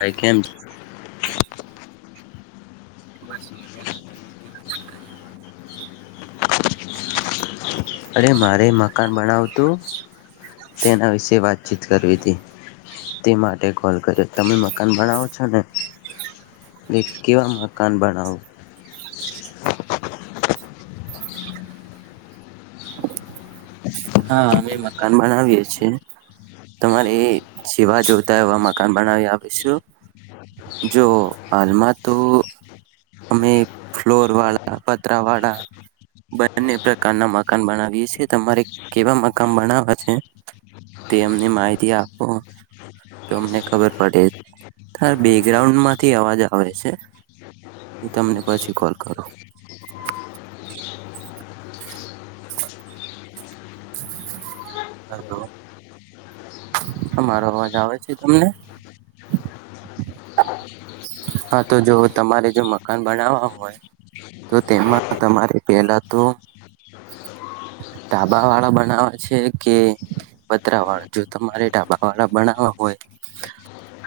ભાઈ કેમ છો? [inaudible] અરે મારે મકાન બનાવતું તેના વિશે વાતચીત કરવી હતી તે માટે કોલ કર્યો તમે મકાન બનાવો છો ને કેવા મકાન બનાવો. હા અમે મકાન બનાવીએ છીએ તમારે જેવા જોતા એવા મકાન બનાવી આપશું જો હાલમાં તો અમે ફ્લોર વાળા પતરા વાળા બંને પ્રકારના મકાન બનાવીએ છ છેએ તમારે કેવા મકાન બનાવા છે તે અમને માહિતી આપો તો અમને ખબર પડે ત બેકગ્રાઉન્ડમાંથી અવાજ આવે છે. હું તમને પછી કોલ કરું. અમારો અવાજ આવે છે તમને? હા તો જો તમારે જો મકાન બનાવવા હોય તો તેમાં તમારે પેલા તો ઢાબા વાળા બનાવા છે કે પત્રરા વાળા જો તમારેઢાબા વાળા બનાવા હોય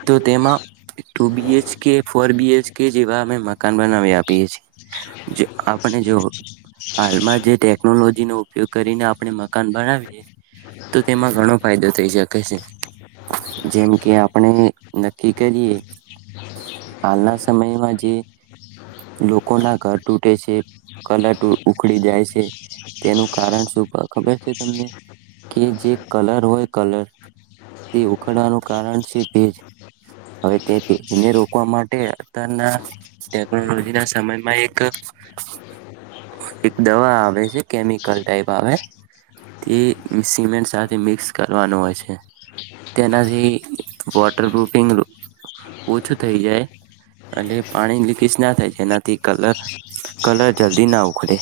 તો તેમાં ટુ બીએચકે ફર બીએચકે જેવા અમે મકાન બનાવી આપીએ આપણે જો હાલમાં જે ટેકનોલોજી નો ઉપયોગ કરીને આપણે મકાન બનાવીએ તો તેમાં ઘણો ફાયદો થઈ શકે છે જેમ કે આપણે નક્કી કરીએ હાલના સમયમાં જે લોકો ના ઘર તૂટે છે કલ ઉખડી જાય છે. તેનું કારણ શું ખબર છે તમને કે જે કલર હોય કલર તે ઉકડવાનું કારણ છે ભેજ હવે તે ભેજને રોકવા માટે અત્યારના ટેકનોલોજી ના સમયમાં એક એક દવા આવે છે. કેમિકલ ટાઈપ આવે તે સિમેન્ટ સાથે મિક્સ કરવાનું હોય છે તેનાથી વોટરપૂફિંગ ઓછું થઈ જાય અને પાણી લીકેજ ના થાય જેનાથી કલર કલર જલ્દી ના ઉખડે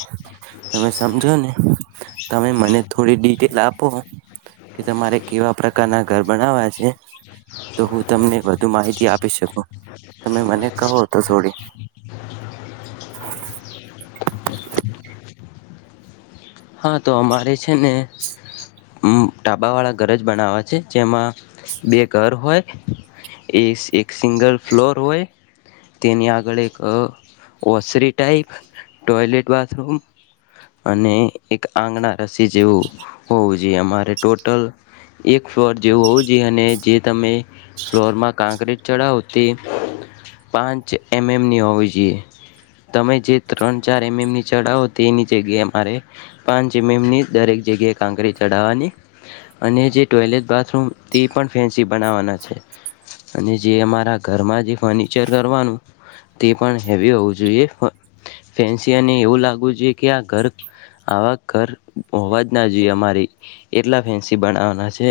તમે સમજો ને તમે મને થોડી ડિટેલ આપો કે તમારે કેવા પ્રકારના ઘર બનાવવા છે તો હું તમને વધુ માહિતી આપી શકું તમે મને કહો તો થોડી હા તો અમારે છે ને ડાબાવાળા ઘર જ બનાવા્યા છે જેમાં બે ઘર હોય એ એક સિંગલ ફ્લોર હોય તેની આગળ એક ઓસરી ટાાઈપ ટોયલેટ બાથરૂમ અને એક આંગણા રસી જેવું હોવું જોઈએ અમારે ટોટલ એક ફ્લોર જેવું હોવું જોઈએ અને જે તમે ફ્લોરમાં કાંક્રીટ ચડાવો તે પાંચ એમ એમની હોવી જોઈએ તમે જે ત્રણ ચાર એમ એમની ચડાવો તે એની જગ્યાએ અમારે પાંની દરેક જગ્યાએ કાંકરી ચડાવવાની અને જે ટોયલેટ બાથરૂમ તે પણ ફેન્સી બનાવવાના છે અને જે અમારા ઘરમાં જે ફર્નિચર કરવાનું તે પણ હેવી હોવું જોઈએ ફેન્સી એવું લાગવું જોઈએ કે આ ઘર આવા ઘર હોવા જ ના જોઈએ અમારી એટલા ફેન્સી બનાવવાના છે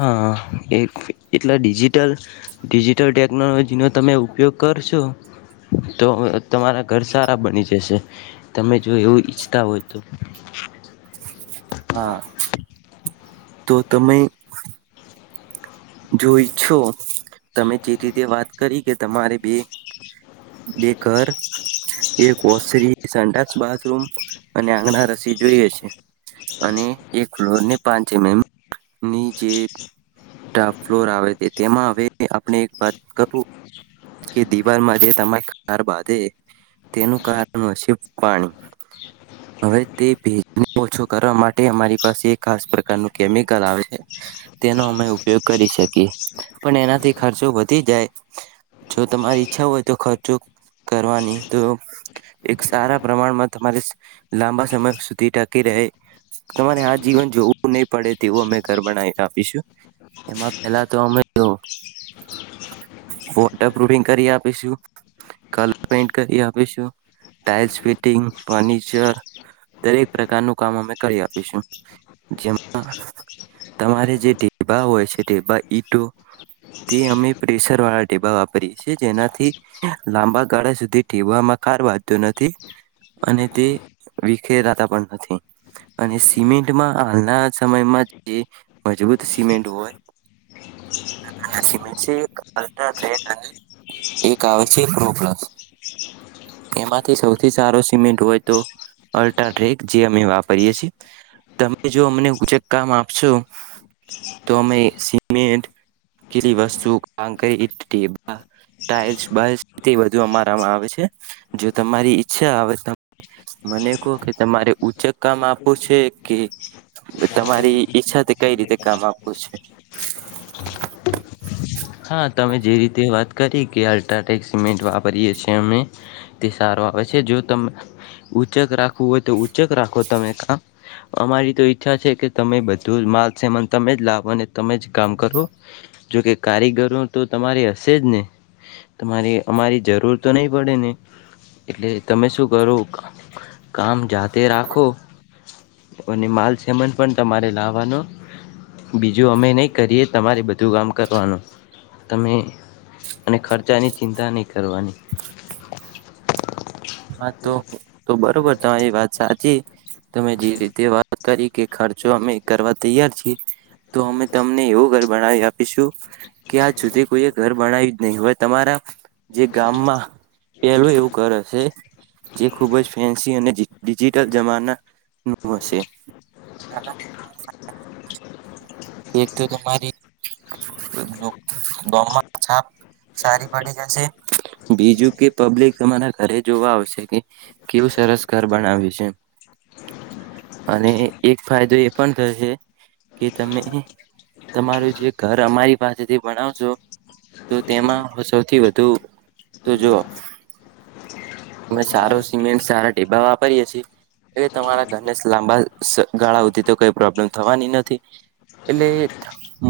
હા એ એટલા ડિજિટલ ડિજિટલ ટેકનોલોજીનો તમે ઉપયોગ કરશો તો તમારા ઘર સારા બની જશે તમે જો એવું ઈચછ ત હોય તો હા તો તમે જોઈ છો તમે જે રીતે વાત કરી કે તમારે બે બે ઘર એક વસરી સંક્ષ બાથરૂમ અને આંગણા રસી જોઈએ છે અને એક ફ્લોર ને પાંચ એમ એમ ની જે ટ ફ્લોર આવે છે તેમાં હવે આપણે એક વાત કર કે દિવાલમાં જે તમારી બા તેનું કારણ હશે પાણી હવે તે ભેજ ઓછું કરવા માટે અમારી પાસે ખાસ પ્રકારનું કેમિકલ આવે છે તેનો અમે ઉપયોગ કરી શકીએ પણ એનાથી ખર્ચો વધી જાય. જો તમારી ઈચ્છા હોય તો ખર્ચો કરવાની તો એક સારા પ્રમાણમાં તમારે લાંબા સમય સુધી ટકી રહે તમારે આ જીવન જોવું નહી પડે તેવું અમે ગબના આપીશું. એમાં પેલા તો અમે વોટરપુફિંગ કરી આપીશું કલરપેન્ટ કરી આપીશું ટાાઈલ્સ ફિટિંગ ફર્નિચર દરેક પ્રકારનું કામ અમે કરી આપીશું જેમાં તમારે જે ઢીબા હોય છે. ઢબા ઈટો તે અમે પ્રેશર વાળા ઢેબા વાપરીએ છ છેીએ જેનાથી લાંબા ગાળા સુધી ઢેબામાં કાર વાંધતો નથી અને તે વિખેરાતા પણ નથી અને સિમેન્ટમાં હાલના સમયમાં જે મજબૂત સિમેન્ટ હોય. મેન્ટ છે અલ્ટક અને એક આવે છે રો એમાંથી સૌથી સારો સિમેન્ટ હોય તો અલ્ટ્રા ટ્રેક જે અમે વાપરીએ છેએ તમે જો અમને ઉચેક કામ આપશો તો અમે સિમેન્ટ કેલી વસ્તુ ક ટાઈલ્સુ અમારામાં આવે છે જો તમારી ઈચ્છા આવે મને કહો કે તમારે ઉચક કામ આપું છે કે તમારી ઈચ્છાથી કઈ રીતે કામ આપવું છે. હા તમે જે રીતે વાત કરી કે અલ્ટ્રાટેક સિમેન્ટ વાપરીએ છીએ અમે તે સારું આપે છે જો ત ઉઊંચક રાખવું હોય તો ચેક રાખો તમે કા અમારી તો ઈચ્છા છે કે તમે બધું માલ સમાન તમે જ લાવો અને તમે જ કામ કરો જોકે કારીગરો તો તમારે હશે જ ને તમારે અમારી જરૂર તો નહીં પડે ને એટલે તમે શું કરો કામ? જાતે રાખો. અને માલ સમન પણ તમારે લાવવાનો બીજું અમે નહીં કરીએ તમારે બધું કામ કર વાનો તમે અને ખર્ચાની ચિંતા નહીં કરવાની હા તો તો બરોબર તમારી વાત સાચી તમે જે રીતે વાત કરી કે ખર્ચો અમે કરવા તૈયાર છીએ. તો અમે તમને એવું ઘર બનાાવ આપીશું કે આ જુદી કોઈએ ઘર બણાવ્યું નહી હવે તમારા જે ગામમાં પેલું એવું ઘર હશે જે ખુબ જ ફેન્સી અને ડિજિટલ જમાના નું હશે કે તો તમારી ગામ મા છાપ સારી પડી જશે બીજું કે પબ્લિક તમારા ઘરે જોવા આવશે કે કેવું સરસ ઘર બનાવે્યું છે અને એક ફાયદો એ પણ થશે કે તમે તમારું જે ઘર અમારી પાસેથી ભણાવ છો તો તેમાં સૌથી વધુ તો જોઓ અમે સારો સિમેન્ટ સારા ડઢીબા વાપરીએ છીએ એટલે તમારા ઘરને લાંબા ગાળાઓધી તો કઈ પ્રોબ્લેમ થવાની નથી એટલે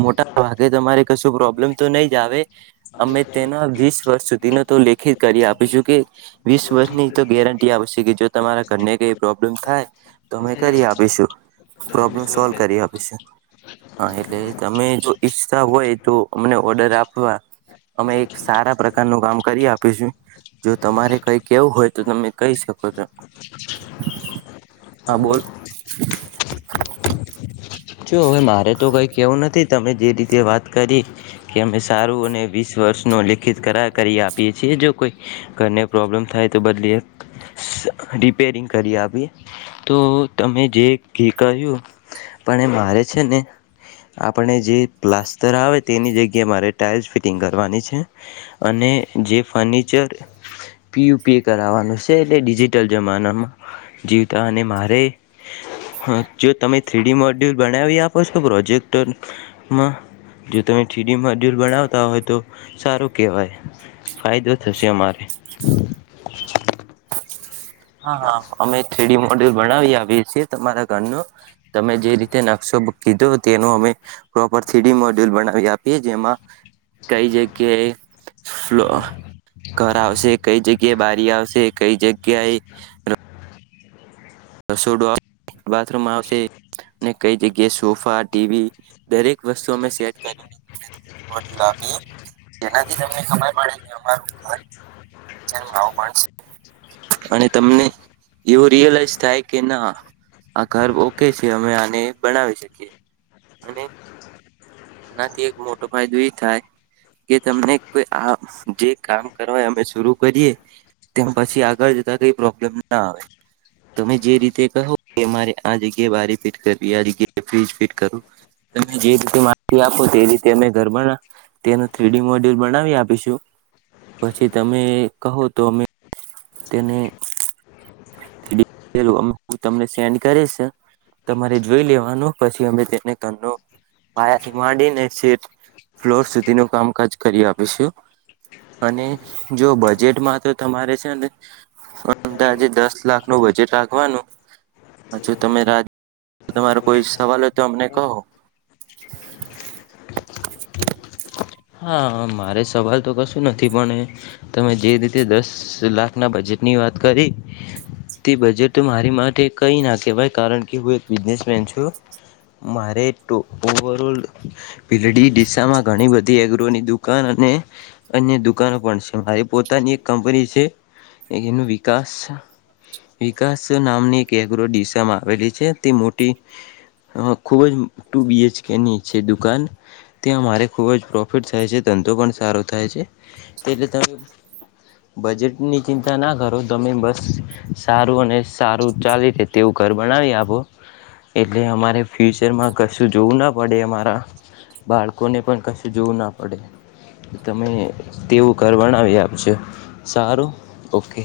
મોટા ભાગે તમારે કશું પ્રોબ્લેમ તો નહી જ આવે અમે તેના વીસ વર્ષ સુધીનો તો લેખિત કરી આપીશું કે વીસ વર્ષની તો ગેરંટી આવેશે કે જો તમારા ઘરને કંઈ પ્રોબ્લમ થાય તો અમે કરી આપીશું પ્રોબ્લમ સોલ્વ કરી આપીશું હા એટલે તમે જો ઈચ્છ હોય તો અમને ઓર્ડર આપવા અમે એક સારા પ્રકારનું કામ કરી આપીશું જો તમારે કઈ કેવું હોય તો તમે કહી શકો છો હા બોલ જો હવે મારે તો કઈ કેવું નથી તમે જે રીતે વાત કરી કે અમે સારું અને વીસ વર્ષ નો લેખિત કર કરી આપીએ છીએ જો કોઈ ઘરને પ્રોબ્લેમ થાય તો બદલી રિપેરિંગ કરી આપીએ તો તમે જે કહ્યું પણ મારે છે ને આપણે જે પ્લાસ્ટર આવે તેની જગ્યાએ મારે ટાઇલ્સ ફિટિંગ કરવાની છે અને જે ફર્નિચર પીયુ પીએ કરાવવાનું છે એટલે ડિજિટલ જમાનામાં જીવતા અને મારે જો તમે થ્રીડી મોડ ડ્યુલ બનાવી આપો છો તો પ્રોજેક્ટમાં જો તમે ટીડી મોડ્યુલ બનાવતા હોય તો સારું કહેવાય ફાયદો થશે અમારે હા હા અમે થ્રિડી મોડ્યુલ બનાવી આપએ છીએ તમારા ઘરનો તમે જે રીતે નકશો કીધો તેનો અમે પ્રોપર થ્રીડી મોડ્યુલ બનાવી આપીએ જેમાં કઈ જગ્યાએ ફલો ઘર આવશે કઈ જગ્યાએ બારી આવશે કઈ જગ્યાએ રસોડો આવશે બાથરૂમ આવશે અને કઈ જગ્યાએ સોફા ટીવી દરેક વસ્તુ અમે સેટ કરી [unintelligible] અને તમને એવું રિયલાઈઝ થાય કે ના આ ઘર ઓકે છે અમે આને બનાવી શકીએ અને આનાથી એક મોટો ફાયદો એ થાય કે તમને કોઈ આ જે કામ કરવા અમે શરૂ કરીએ તેમ પછી આગળ જતા કઈ પ્રોબ્લેમ ના આવે તમે જે રીતે કહો કે અરે આ જગ્યાએ બારી ફીટ કરવી આ જગ્યાએ ફ્રિજ ફીટ કરવું જે રી. આપો તે રીતે અમે ઘરમા ના તેનું થ્રીડી મોડ્યુલ બનાવી આપીશું પછી તમે કહો તો અમે. તેને હું તમને સેન્ડ કરીશ તમારે જોઈ લેવાનું પછી અમે તેને ત પાયાથી માંડીને સે ફ્લોર સુધી ન કામકાજ કરી આપીશું અને જો બજેટમાં તો તમારે છે ને. તો આજે દસ લાખ નું બજેટ રાખવાનું હ જો તમે તમારો કોઈ સવાલ હોય તો અમને કહો. હા મારે સવાલ તો કશું નથી પણ તમે જે રીતે દસ લાખ ના બજેટની વાત કરી તે બજેટ મારી માટે કઈ ના કહેવાય કારણ કે હું એક બિઝનેસમેન છું મારે ઓવર ઓલડ [unintelligible] ઘણી બ ઘી એગ્રની દુકાન અને અન્ય દુકાનો પણ છે મારી પોતાની એક કંપની છે એનું વિકાસ વિકાસ નામની એક એગ્ર દિશમાં આવેલી છે તે મોટી ખૂબ જ ટુ બી એચકે ની છે દુકાન ત્યાં મારે ખૂબ જ. પ્રોફિટ થાય છે ધંધો પણ સારો થાય છે એટલે તમે બજેટની ચિંતા ના કરો તમે બસ સારું અને સારું ચાલી રહે તેવું ઘર બનાવી આપો એટલે અમારે ફ્યુચરમાં કશું જોવું ના પડે અમારા બાળકોને પણ કશું. જોવું ના પડે તમે તેવું ધર બનાવી આપજો સારું ઓકે.